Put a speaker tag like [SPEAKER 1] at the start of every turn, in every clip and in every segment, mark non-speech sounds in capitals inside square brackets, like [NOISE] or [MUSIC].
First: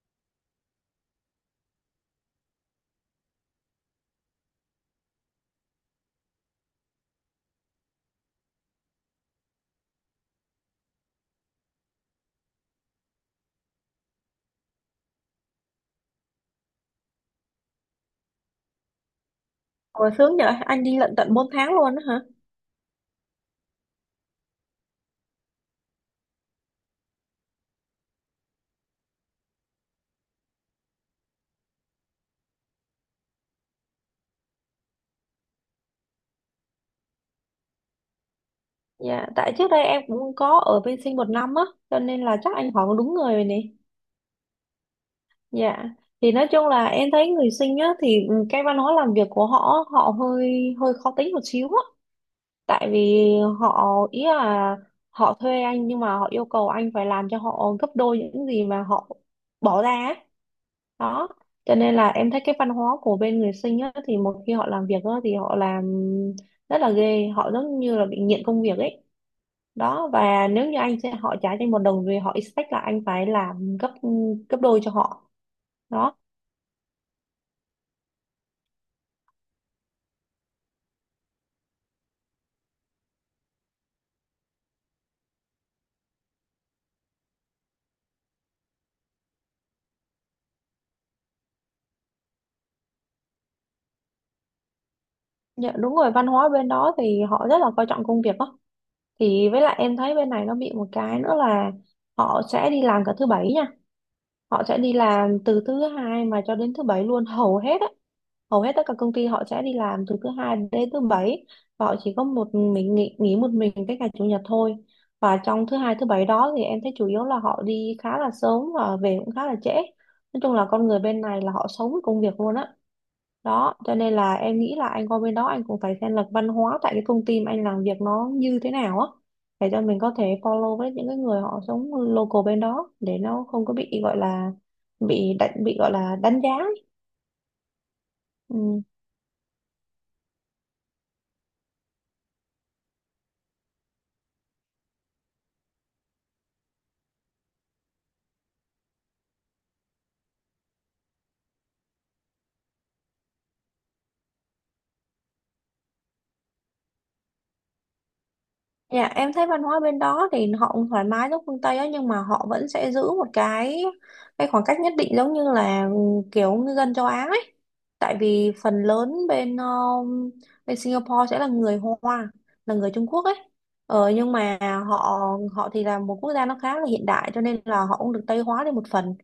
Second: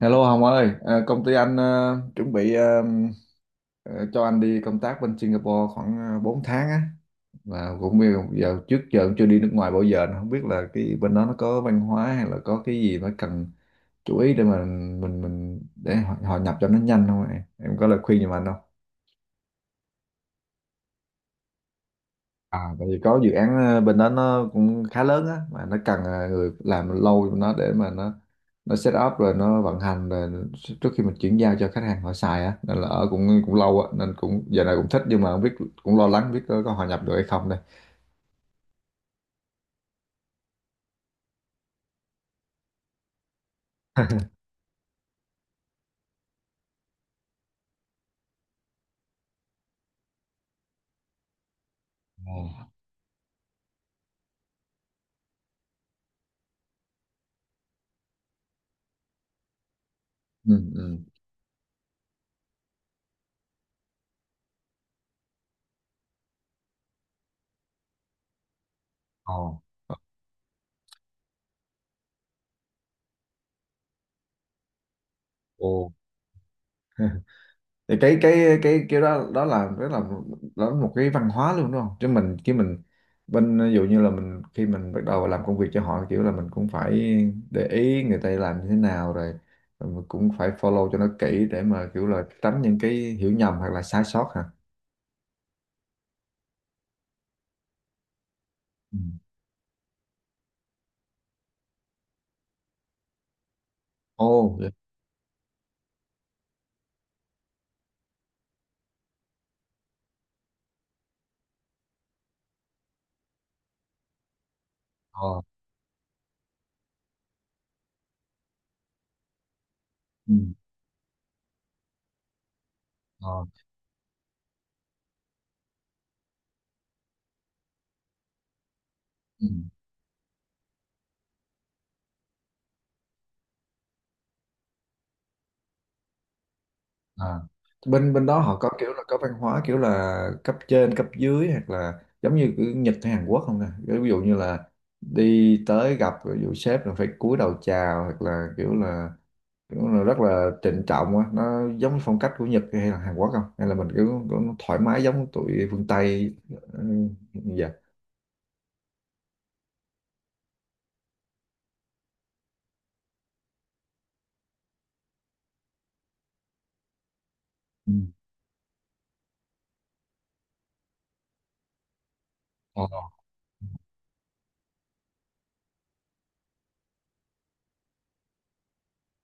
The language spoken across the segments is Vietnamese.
[SPEAKER 1] Hello Hồng ơi, à, công ty anh chuẩn bị ờ, cho anh đi công tác bên Singapore khoảng 4 tháng á. Và cũng bây giờ trước giờ cũng chưa đi nước ngoài bao giờ, nên không biết là cái bên đó nó có văn hóa hay là có cái gì phải cần chú ý để mà mình để họ, họ nhập cho nó nhanh không em? Em có lời khuyên giùm anh không?
[SPEAKER 2] Ồ, sướng vậy, anh đi lận tận 4 tháng luôn á hả?
[SPEAKER 1] À, tại vì có dự án bên đó nó cũng khá lớn á, mà nó cần người làm lâu cho nó, để mà nó set up rồi nó vận hành rồi, trước khi mình chuyển giao cho khách hàng họ xài á, nên là ở cũng cũng lâu á, nên cũng giờ này cũng thích nhưng mà không biết, cũng lo lắng biết có hòa nhập được hay không đây.
[SPEAKER 2] Dạ, tại trước đây em cũng có ở bên Sinh 1 năm á, cho nên là chắc anh hỏi đúng người rồi nè. Dạ, thì nói chung là em thấy người Sinh á, thì cái văn hóa làm việc của họ hơi hơi khó tính một xíu á.
[SPEAKER 1] Ồ.
[SPEAKER 2] Tại vì họ, ý là họ thuê anh nhưng mà họ yêu cầu anh phải làm cho họ gấp đôi những gì mà họ bỏ ra á.
[SPEAKER 1] Ừ, ừ.
[SPEAKER 2] Đó cho nên là em thấy cái văn hóa của bên người Sinh á, thì một khi họ làm việc á, thì họ làm rất là ghê, họ giống như là bị nghiện công việc ấy.
[SPEAKER 1] Ồ.
[SPEAKER 2] Đó, và nếu như anh sẽ họ trả cho anh 1 đồng thì họ expect là anh phải làm gấp gấp đôi cho họ
[SPEAKER 1] Ồ.
[SPEAKER 2] đó.
[SPEAKER 1] [LAUGHS] Thì cái kiểu đó, đó là đó là một cái văn hóa luôn đúng không? Chứ mình khi mình bên, ví dụ như là mình khi mình bắt đầu làm công việc cho họ, kiểu là mình cũng phải để ý người ta làm như thế nào rồi, rồi mình cũng phải follow cho nó kỹ để mà kiểu là tránh những cái hiểu nhầm hoặc là sai sót hả?
[SPEAKER 2] Dạ, đúng rồi, văn hóa bên đó thì họ rất là coi trọng công việc đó.
[SPEAKER 1] Ừ.
[SPEAKER 2] Thì với lại em thấy bên này nó bị một cái nữa là họ sẽ đi làm cả thứ bảy nha.
[SPEAKER 1] Ồ
[SPEAKER 2] Họ
[SPEAKER 1] vậy.
[SPEAKER 2] sẽ đi làm từ thứ hai mà cho đến thứ bảy luôn hầu hết á, hầu hết tất cả công ty họ sẽ đi làm từ thứ hai đến thứ bảy, và họ chỉ có một mình nghỉ, một mình cái ngày chủ nhật thôi. Và
[SPEAKER 1] Ờ.
[SPEAKER 2] trong thứ hai thứ bảy đó thì em thấy chủ yếu là họ đi khá là sớm và về cũng khá là trễ.
[SPEAKER 1] Ừ.
[SPEAKER 2] Nói chung là con người bên này là họ sống với công việc luôn á.
[SPEAKER 1] Ờ.
[SPEAKER 2] Đó cho nên là em nghĩ là anh qua bên đó anh cũng phải xem là văn hóa tại cái công ty mà anh làm việc nó như thế nào á,
[SPEAKER 1] Ừ.
[SPEAKER 2] để cho mình có thể follow với những cái người họ sống local bên đó, để nó không có bị gọi là bị đánh bị gọi là đánh giá ấy.
[SPEAKER 1] À. Bên bên đó họ có
[SPEAKER 2] Ừ.
[SPEAKER 1] kiểu là có văn hóa kiểu là cấp trên cấp dưới, hoặc là giống như kiểu Nhật hay Hàn Quốc không nè? Kiểu ví dụ như là đi tới gặp, ví dụ sếp là phải cúi đầu chào, hoặc là kiểu là kiểu là rất là trịnh trọng á, nó giống như phong cách của Nhật hay là Hàn Quốc không, hay là mình kiểu, kiểu thoải mái giống tụi phương Tây? Ừ, dạ.
[SPEAKER 2] Dạ em thấy văn hóa bên đó thì họ cũng thoải mái giống phương Tây á, nhưng mà họ vẫn sẽ giữ một cái khoảng cách nhất định, giống như là kiểu ngư dân châu Á ấy.
[SPEAKER 1] Ừ.
[SPEAKER 2] Tại vì phần lớn bên Singapore sẽ là người Hoa, là
[SPEAKER 1] Ờ.
[SPEAKER 2] người Trung Quốc ấy. Ờ, nhưng mà họ họ thì là một quốc gia nó khá là hiện đại cho nên là họ cũng được Tây hóa đi một phần.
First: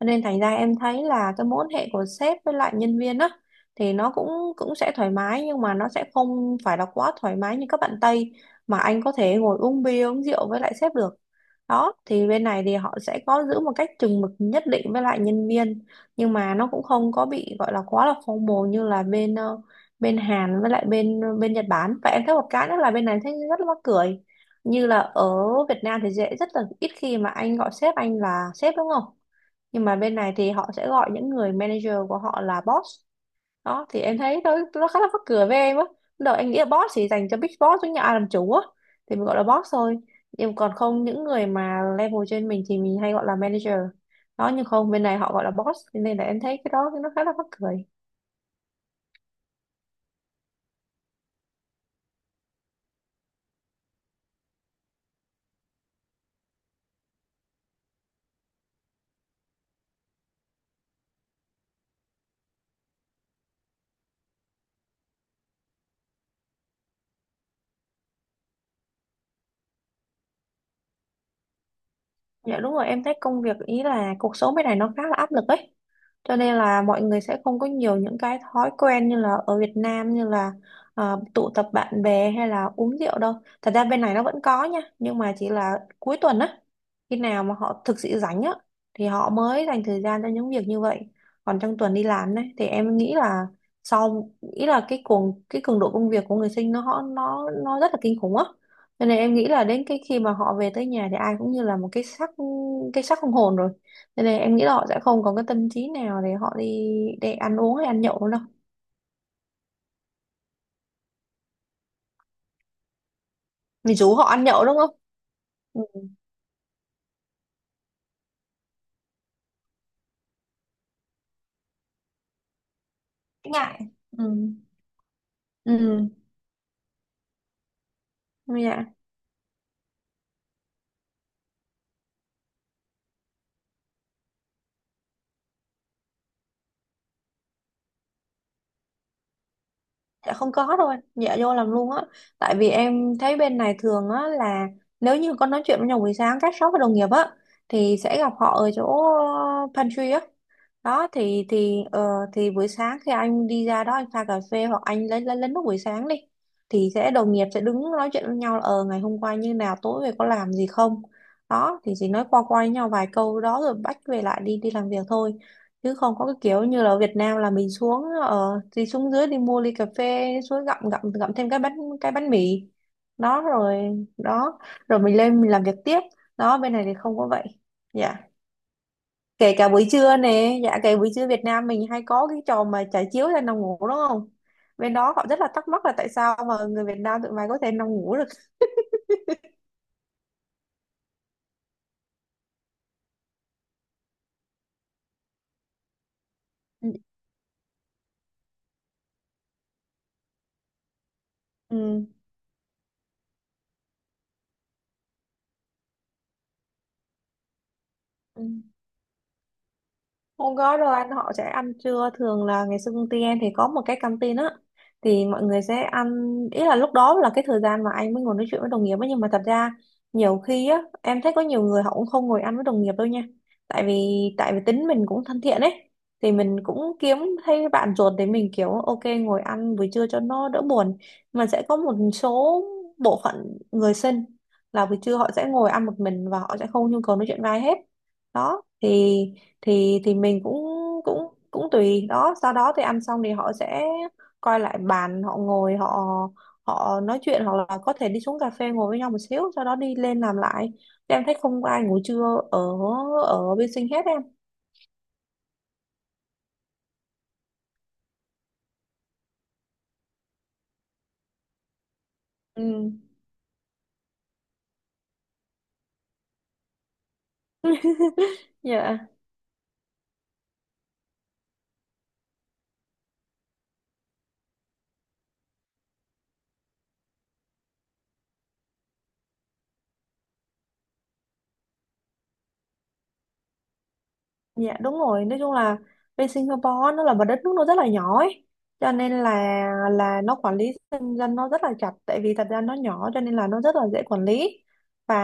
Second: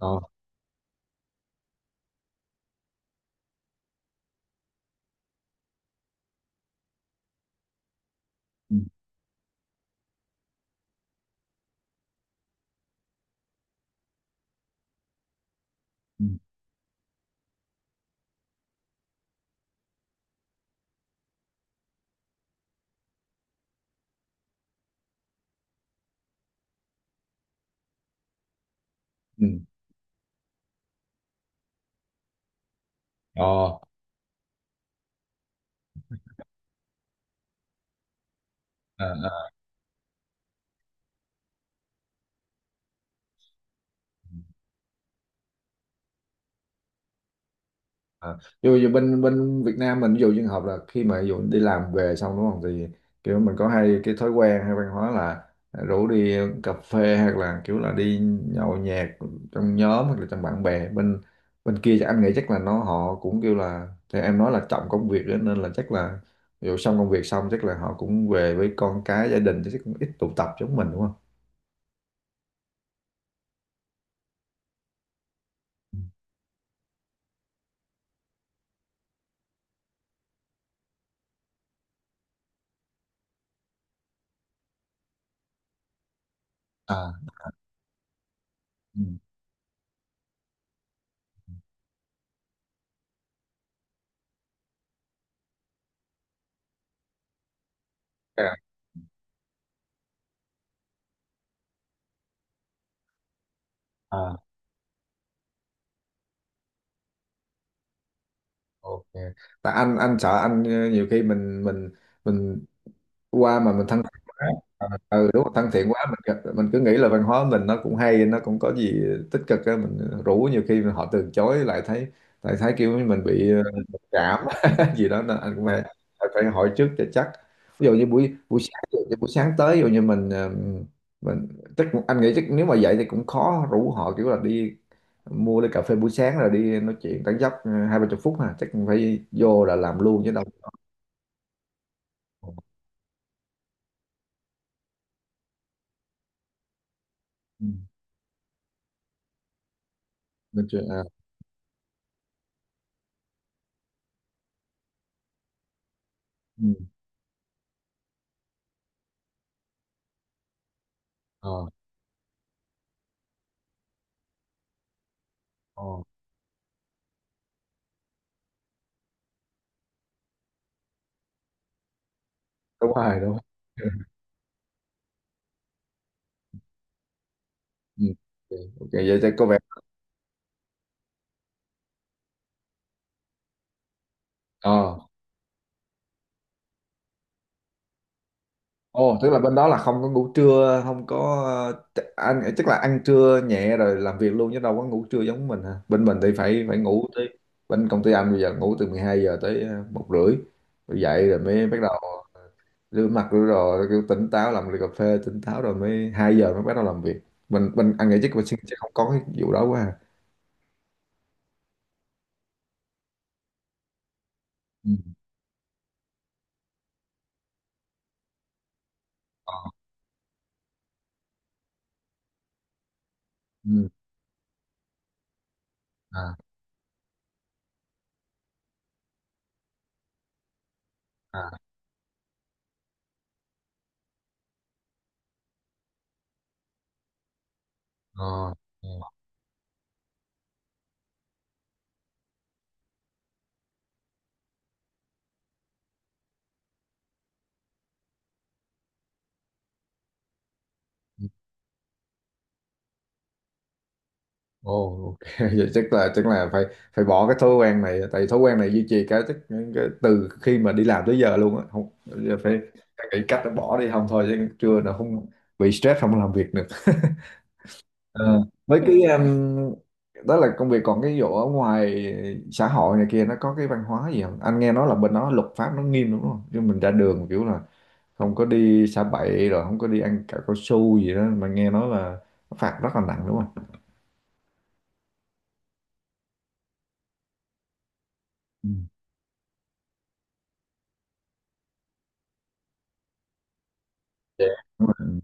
[SPEAKER 2] Cho nên thành ra em thấy là cái mối quan hệ của sếp với lại nhân viên á thì nó cũng cũng sẽ thoải mái, nhưng mà nó sẽ không phải là quá thoải mái như các bạn Tây
[SPEAKER 1] Ừ.
[SPEAKER 2] mà anh có thể ngồi uống bia uống rượu với lại sếp được. Đó thì bên này thì họ sẽ có giữ một cách chừng mực nhất định với lại nhân viên,
[SPEAKER 1] Ừ.
[SPEAKER 2] nhưng mà nó cũng không có bị gọi là quá là formal như là bên Hàn với lại bên Nhật Bản. Và em thấy một cái nữa là bên này thấy rất là mắc cười, như là ở Việt Nam thì dễ rất là ít khi mà anh gọi sếp anh là sếp đúng không,
[SPEAKER 1] Ừ.
[SPEAKER 2] nhưng mà bên này thì họ sẽ gọi những người manager của họ là boss.
[SPEAKER 1] Ờ.
[SPEAKER 2] Đó thì em thấy nó khá là mắc cười với em á, lúc đầu em nghĩ là boss chỉ dành cho big boss với nhà ai làm chủ á thì mình
[SPEAKER 1] Ờ.
[SPEAKER 2] gọi là boss thôi, nhưng còn không những người mà level trên mình thì mình hay gọi là manager. Đó nhưng không bên này họ gọi là boss, cho nên là em thấy cái đó nó khá là mắc cười.
[SPEAKER 1] À, dù dù bên bên Việt Nam mình, ví dụ trường hợp là khi mà ví dụ đi làm về xong đúng không, thì kiểu mình có hay cái thói quen hay văn hóa là rủ đi cà phê hoặc là kiểu là đi nhậu nhẹt trong nhóm hoặc là trong bạn bè, bên bên kia chắc anh nghĩ chắc là nó họ cũng kêu là, thì em nói là trọng công việc đó, nên là chắc là ví dụ xong công việc xong chắc là họ cũng về với con cái gia đình, chứ chắc cũng ít tụ tập giống mình đúng không?
[SPEAKER 2] Dạ đúng rồi, em thấy công việc ý là cuộc sống bên này nó khá là áp lực ấy. Cho nên là mọi người sẽ không có nhiều những cái thói quen như là ở Việt Nam như là tụ tập bạn bè hay là uống rượu đâu. Thật ra bên này nó vẫn có nha, nhưng mà chỉ là cuối tuần á,
[SPEAKER 1] À,
[SPEAKER 2] khi nào mà họ thực sự rảnh á
[SPEAKER 1] ừ.
[SPEAKER 2] thì họ mới dành thời gian cho những việc như vậy. Còn trong tuần đi làm đấy thì em nghĩ là sau ý là cái cường độ công việc của người sinh nó rất là kinh khủng á,
[SPEAKER 1] À,
[SPEAKER 2] cho nên em nghĩ là đến cái khi mà họ về tới nhà thì ai cũng như là một cái xác, không hồn rồi. Cho
[SPEAKER 1] à,
[SPEAKER 2] nên em nghĩ là họ sẽ không có cái tâm trí nào để họ đi để ăn uống hay ăn nhậu nữa đâu.
[SPEAKER 1] ok. Tại anh sợ anh nhiều khi mình qua mà mình
[SPEAKER 2] Mình
[SPEAKER 1] thân
[SPEAKER 2] rủ
[SPEAKER 1] thiện
[SPEAKER 2] họ ăn
[SPEAKER 1] quá.
[SPEAKER 2] nhậu đúng
[SPEAKER 1] Ờ,
[SPEAKER 2] không?
[SPEAKER 1] ừ đúng rồi, thân thiện
[SPEAKER 2] Ừ,
[SPEAKER 1] quá mình mình cứ nghĩ là văn hóa mình nó cũng hay, nó cũng có gì tích cực á, mình rủ nhiều khi họ từ chối lại thấy, lại thấy kiểu như mình bị
[SPEAKER 2] ngại.
[SPEAKER 1] mặc
[SPEAKER 2] Ừ.
[SPEAKER 1] cảm [LAUGHS] gì đó, nên anh cũng phải
[SPEAKER 2] Ừ.
[SPEAKER 1] phải hỏi trước cho chắc. Ví dụ như buổi buổi sáng,
[SPEAKER 2] Dạ.
[SPEAKER 1] ví dụ như buổi sáng tới, ví dụ như mình mình chắc anh nghĩ chắc nếu mà vậy thì cũng khó rủ họ kiểu là đi mua ly cà phê buổi sáng rồi đi nói chuyện tán dóc hai ba chục phút ha, chắc cũng phải vô là làm luôn chứ
[SPEAKER 2] Dạ
[SPEAKER 1] đâu.
[SPEAKER 2] không có đâu anh, dạ vô làm luôn á. Tại vì em thấy bên này thường á là nếu như có nói chuyện với nhau buổi sáng các shop và đồng nghiệp á
[SPEAKER 1] Ừ.
[SPEAKER 2] thì sẽ gặp họ ở chỗ pantry á.
[SPEAKER 1] Nói chuyện, à,
[SPEAKER 2] Đó thì buổi sáng khi anh đi ra đó anh pha cà phê hoặc anh lấy nước buổi sáng đi
[SPEAKER 1] ừ.
[SPEAKER 2] thì sẽ đồng nghiệp sẽ đứng nói chuyện với nhau là ờ ngày hôm qua như nào tối về có làm gì không.
[SPEAKER 1] Ờ.
[SPEAKER 2] Đó thì chỉ nói qua qua với nhau vài câu đó rồi bắt về lại đi đi làm việc thôi,
[SPEAKER 1] Ờ
[SPEAKER 2] chứ không có cái kiểu như là ở Việt Nam là mình xuống ở thì xuống dưới đi mua ly cà phê xuống gặm gặm gặm thêm cái bánh mì
[SPEAKER 1] đúng rồi, đúng.
[SPEAKER 2] đó rồi
[SPEAKER 1] [LAUGHS]
[SPEAKER 2] đó mình lên mình làm việc tiếp. Đó bên này thì không có vậy,
[SPEAKER 1] Rồi.
[SPEAKER 2] dạ.
[SPEAKER 1] Ừ. Ok, vậy thì có
[SPEAKER 2] Kể
[SPEAKER 1] vẻ.
[SPEAKER 2] cả buổi trưa nè, dạ buổi trưa Việt Nam mình hay có cái trò mà trải chiếu ra nằm ngủ đúng không, bên
[SPEAKER 1] Ờ.
[SPEAKER 2] đó họ rất là thắc mắc là tại sao mà người Việt Nam tụi mày có thể nằm ngủ được.
[SPEAKER 1] Ồ, tức là bên đó là không có ngủ trưa, không có ăn, chắc là ăn trưa nhẹ rồi làm việc luôn chứ đâu có ngủ trưa giống mình hả? Bên mình thì phải phải ngủ tới, bên công ty anh bây giờ ngủ từ 12 giờ tới 1h30, rồi dậy rồi mới bắt đầu
[SPEAKER 2] Ừ,
[SPEAKER 1] rửa mặt rửa đồ rồi kiểu tỉnh táo, làm ly cà phê tỉnh táo rồi mới 2 giờ mới bắt đầu làm việc. Mình anh nghĩ chắc mình sẽ
[SPEAKER 2] ừ.
[SPEAKER 1] sẽ không có cái vụ đó quá à.
[SPEAKER 2] Hôm có đâu anh, họ sẽ ăn trưa thường là ngày xưa công ty em thì có một cái canteen á
[SPEAKER 1] Ừ.
[SPEAKER 2] thì mọi người sẽ ăn, ý là lúc đó là cái thời gian mà anh mới ngồi nói chuyện với đồng nghiệp ấy, nhưng mà thật
[SPEAKER 1] Ờ.
[SPEAKER 2] ra nhiều khi á em thấy có nhiều người họ cũng không ngồi ăn với đồng nghiệp đâu nha. tại
[SPEAKER 1] Ừ.
[SPEAKER 2] vì tại vì tính mình cũng thân thiện ấy thì
[SPEAKER 1] À.
[SPEAKER 2] mình cũng kiếm thấy bạn ruột để mình kiểu ok ngồi ăn buổi trưa cho nó đỡ buồn. Mà
[SPEAKER 1] À.
[SPEAKER 2] sẽ có một số bộ phận người sinh là buổi trưa họ sẽ ngồi ăn một mình và họ sẽ không nhu cầu nói chuyện với ai hết.
[SPEAKER 1] Ờ.
[SPEAKER 2] Đó thì mình cũng cũng cũng tùy. Đó sau đó thì ăn xong thì họ sẽ coi lại bàn họ ngồi, họ họ nói chuyện hoặc là có thể đi xuống cà phê ngồi với nhau một xíu, sau đó đi lên làm lại. Thì em
[SPEAKER 1] Ừ.
[SPEAKER 2] thấy không có ai ngủ trưa ở ở bên sinh hết em.
[SPEAKER 1] Ồ, ok. [LAUGHS] Vậy chắc là phải phải bỏ cái thói quen này, tại thói quen này duy trì cái, cái từ khi mà đi làm tới giờ luôn á, không giờ phải
[SPEAKER 2] Ừ,
[SPEAKER 1] phải nghĩ cách để bỏ đi không, thôi chứ chưa là không bị stress không làm việc được. [LAUGHS] Ờ,
[SPEAKER 2] [LAUGHS]
[SPEAKER 1] với cái.
[SPEAKER 2] dạ.
[SPEAKER 1] Ừ. Đó là công việc, còn cái vụ ở ngoài xã hội này kia nó có cái văn hóa gì không? Anh nghe nói là bên đó luật pháp nó nghiêm đúng không, chứ mình ra đường kiểu là không có đi xả bậy, rồi không có đi ăn cả cao su gì đó, mà nghe nói là nó phạt rất là nặng đúng không?
[SPEAKER 2] Dạ đúng rồi, nói chung là bên Singapore nó là một đất nước nó rất là nhỏ ấy.
[SPEAKER 1] Ừ.
[SPEAKER 2] Cho nên là nó quản lý dân dân nó rất là chặt, tại vì thật ra nó nhỏ cho nên là nó rất là dễ quản lý.
[SPEAKER 1] Dạ.
[SPEAKER 2] Và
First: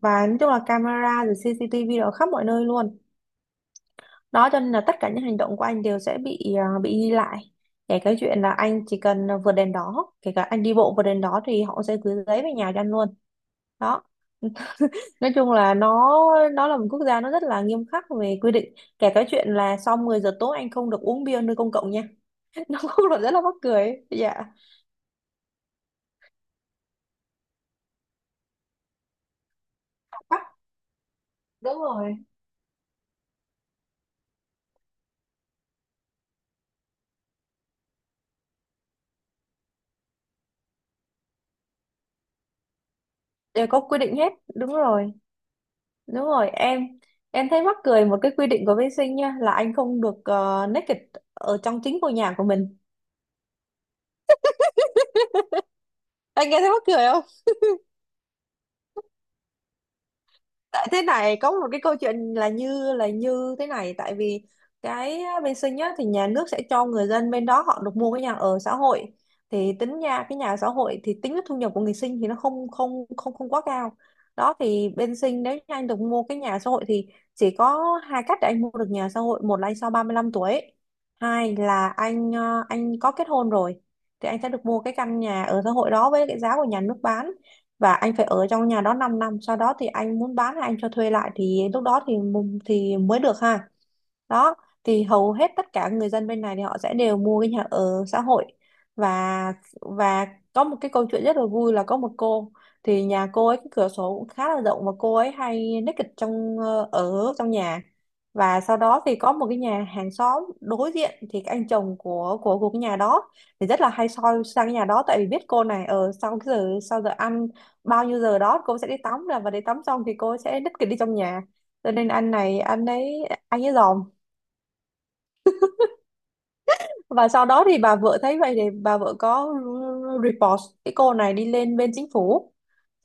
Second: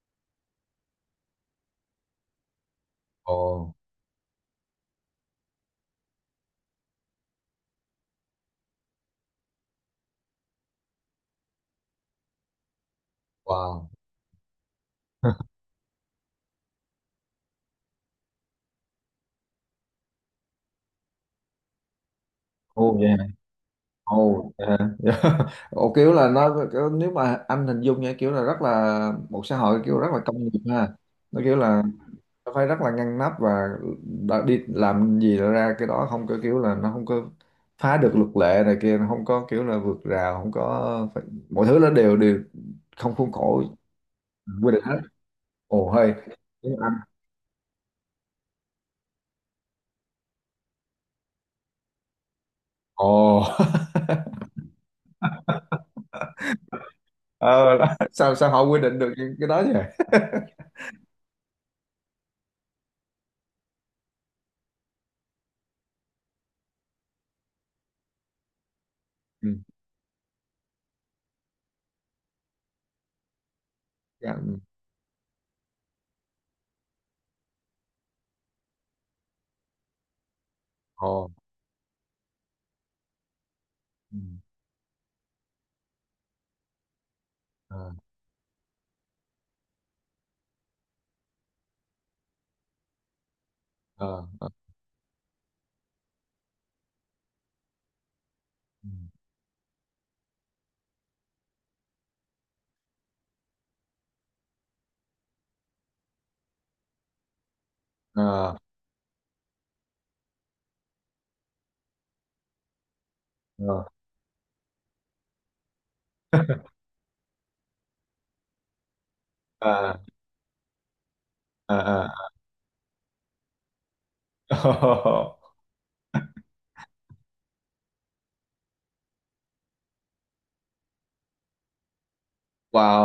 [SPEAKER 2] và nói chung là camera rồi CCTV ở khắp mọi nơi luôn.
[SPEAKER 1] Ồ.
[SPEAKER 2] Đó cho nên là tất cả những hành động của anh đều sẽ bị ghi lại. Kể cái chuyện là anh chỉ cần vượt đèn đỏ, kể cả anh đi bộ vượt đèn đỏ thì họ sẽ gửi giấy về nhà cho anh luôn.
[SPEAKER 1] Wow.
[SPEAKER 2] Đó nói chung
[SPEAKER 1] [LAUGHS]
[SPEAKER 2] là nó là một quốc gia nó rất là nghiêm khắc về quy định. Kể cái chuyện là sau 10 giờ tối anh không được uống bia nơi công cộng nha, [LAUGHS] nó
[SPEAKER 1] Ồ
[SPEAKER 2] cũng
[SPEAKER 1] vậy hả?
[SPEAKER 2] là rất là mắc cười ấy. Dạ.
[SPEAKER 1] Ồ, vậy hả? [LAUGHS] Ồ kiểu là nó kiểu, nếu mà anh hình dung nha, kiểu là rất là một xã hội kiểu rất là công
[SPEAKER 2] Bắc,
[SPEAKER 1] nghiệp ha. Nó kiểu
[SPEAKER 2] đúng
[SPEAKER 1] là
[SPEAKER 2] rồi,
[SPEAKER 1] nó phải rất là ngăn nắp và đã đi làm gì là ra cái đó, không có kiểu là nó không có phá được luật lệ này kia, nó không có kiểu là vượt rào, không có phải, mọi thứ nó đều đều không khuôn khổ,
[SPEAKER 2] đều có quy định hết,
[SPEAKER 1] quy
[SPEAKER 2] đúng
[SPEAKER 1] định hết.
[SPEAKER 2] rồi,
[SPEAKER 1] Ồ hay.
[SPEAKER 2] đúng rồi
[SPEAKER 1] Tiếng
[SPEAKER 2] em.
[SPEAKER 1] Anh.
[SPEAKER 2] Em thấy mắc cười một cái quy định của bên Sinh nha là anh không được naked ở trong chính ngôi nhà của mình,
[SPEAKER 1] Ồ. [LAUGHS]
[SPEAKER 2] anh nghe thấy mắc cười.
[SPEAKER 1] Ờ, đó. Sao sao họ quy định được những cái đó vậy?
[SPEAKER 2] Tại thế này có một cái câu chuyện là như thế này, tại vì cái bên Sinh á, thì nhà nước sẽ cho người dân bên đó họ được mua cái nhà ở xã hội.
[SPEAKER 1] Ừ.
[SPEAKER 2] Thì tính nha cái nhà ở xã hội thì tính cái thu nhập của người Sinh thì nó không không không không quá cao.
[SPEAKER 1] Dạ,
[SPEAKER 2] Đó
[SPEAKER 1] ừ.
[SPEAKER 2] thì bên Sinh nếu như anh được mua cái nhà ở xã hội thì chỉ có hai cách để anh mua được nhà ở xã hội, một là anh sau 35 tuổi,
[SPEAKER 1] Ồ.
[SPEAKER 2] hai là anh anh có kết hôn rồi thì anh sẽ được mua cái căn nhà ở xã hội đó với cái giá của nhà nước bán.
[SPEAKER 1] Ờ.
[SPEAKER 2] Và anh phải ở trong nhà đó 5 năm sau đó thì anh muốn bán hay anh cho thuê lại thì lúc đó thì mu- thì mới được ha.
[SPEAKER 1] Ờ. Ờ.
[SPEAKER 2] Đó thì hầu hết tất cả người dân bên này thì họ sẽ đều mua cái nhà ở xã hội. Và và có một cái câu chuyện rất là vui là có một cô thì nhà cô ấy cái cửa sổ cũng khá là rộng và cô ấy hay naked ở trong nhà.
[SPEAKER 1] Ờ.
[SPEAKER 2] Và sau đó thì có một cái nhà hàng xóm đối diện thì cái anh chồng của cái nhà đó thì
[SPEAKER 1] Ờ.
[SPEAKER 2] rất là hay soi sang cái nhà đó, tại vì biết cô này ở sau cái giờ sau giờ ăn bao nhiêu giờ đó cô sẽ đi tắm là và đi tắm
[SPEAKER 1] Ờ.
[SPEAKER 2] xong thì cô sẽ đích kỷ đi trong nhà.
[SPEAKER 1] Ờ.
[SPEAKER 2] Cho
[SPEAKER 1] Ờ.
[SPEAKER 2] nên anh này anh ấy dòm.
[SPEAKER 1] Ờ. [LAUGHS]
[SPEAKER 2] Và sau đó thì bà vợ thấy vậy thì bà vợ có report cái cô này đi lên bên chính phủ.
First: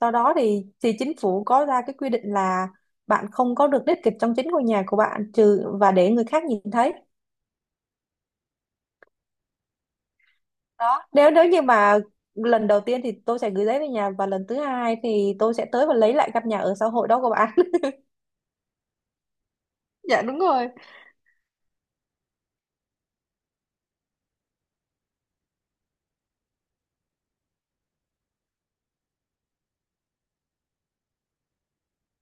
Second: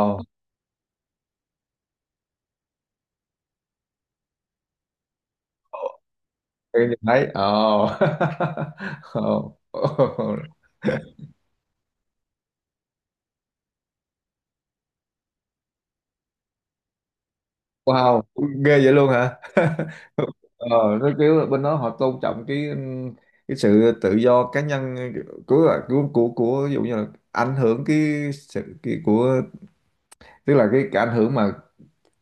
[SPEAKER 2] Sau đó thì chính phủ có ra cái quy định là bạn không có được đích kịch trong chính ngôi nhà của bạn trừ và để người khác nhìn
[SPEAKER 1] Cái
[SPEAKER 2] thấy.
[SPEAKER 1] nhìn thấy ờ. [LAUGHS] Ờ.
[SPEAKER 2] Đó nếu nếu như mà lần đầu tiên thì tôi sẽ gửi giấy về nhà, và lần thứ hai thì tôi sẽ tới và lấy lại căn nhà ở xã hội đó của bạn.
[SPEAKER 1] Wow, ghê vậy luôn hả?
[SPEAKER 2] [LAUGHS]
[SPEAKER 1] [LAUGHS]
[SPEAKER 2] dạ đúng
[SPEAKER 1] Ờ,
[SPEAKER 2] rồi.
[SPEAKER 1] nó kiểu bên đó họ tôn trọng cái sự tự do cá nhân của của, của ví dụ như là ảnh hưởng cái sự cái, của, tức là cái ảnh hưởng mà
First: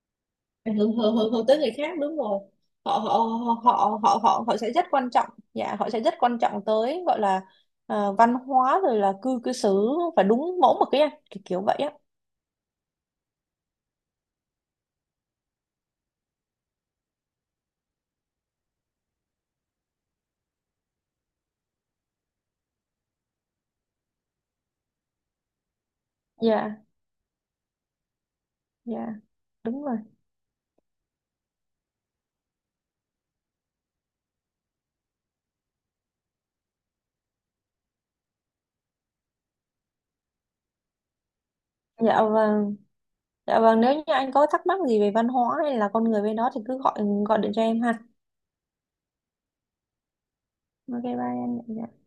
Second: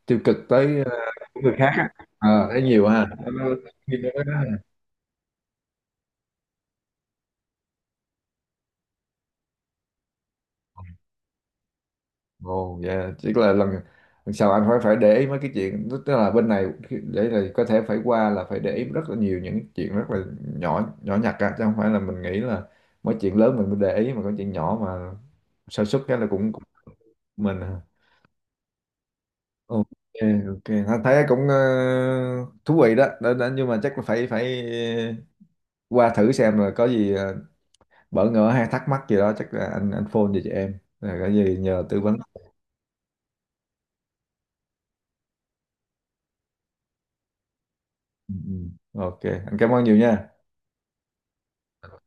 [SPEAKER 1] tiêu cực
[SPEAKER 2] ảnh
[SPEAKER 1] tới
[SPEAKER 2] hưởng hưởng hưởng hưởng
[SPEAKER 1] người
[SPEAKER 2] tới
[SPEAKER 1] khác
[SPEAKER 2] người
[SPEAKER 1] á.
[SPEAKER 2] khác, đúng rồi.
[SPEAKER 1] Ờ thấy nhiều
[SPEAKER 2] họ
[SPEAKER 1] ha.
[SPEAKER 2] họ
[SPEAKER 1] Nó- nó-
[SPEAKER 2] họ họ họ họ sẽ rất quan trọng. Dạ họ sẽ rất quan trọng tới gọi là văn hóa rồi là cư cư xử và đúng mẫu mực ấy anh, kiểu kiểu vậy á.
[SPEAKER 1] Ồ, dạ. Tức là lần lần sau anh phải phải để ý mấy cái chuyện, tức tức là bên này để là có thể phải qua là phải để ý rất là nhiều những chuyện rất là nhỏ nhỏ nhặt á, chứ không phải là mình nghĩ là mấy chuyện lớn mình mới để ý, mà có chuyện nhỏ mà sa sút cái là cũng
[SPEAKER 2] Dạ.
[SPEAKER 1] mình à.
[SPEAKER 2] Dạ đúng
[SPEAKER 1] Ok.
[SPEAKER 2] rồi.
[SPEAKER 1] Ok, anh thấy cũng thú vị đó. Đó, đó nhưng mà chắc là phải phải qua thử xem rồi có gì bỡ ngỡ hay thắc mắc gì đó chắc là anh phone về cho em rồi có gì nhờ tư vấn.
[SPEAKER 2] Dạ vâng, dạ vâng, nếu như anh có thắc mắc gì về văn hóa hay là con người bên đó thì cứ gọi, điện cho em ha.
[SPEAKER 1] Ừ, ừ. Ok, anh cảm ơn nhiều nha.
[SPEAKER 2] Ok bye anh. Dạ.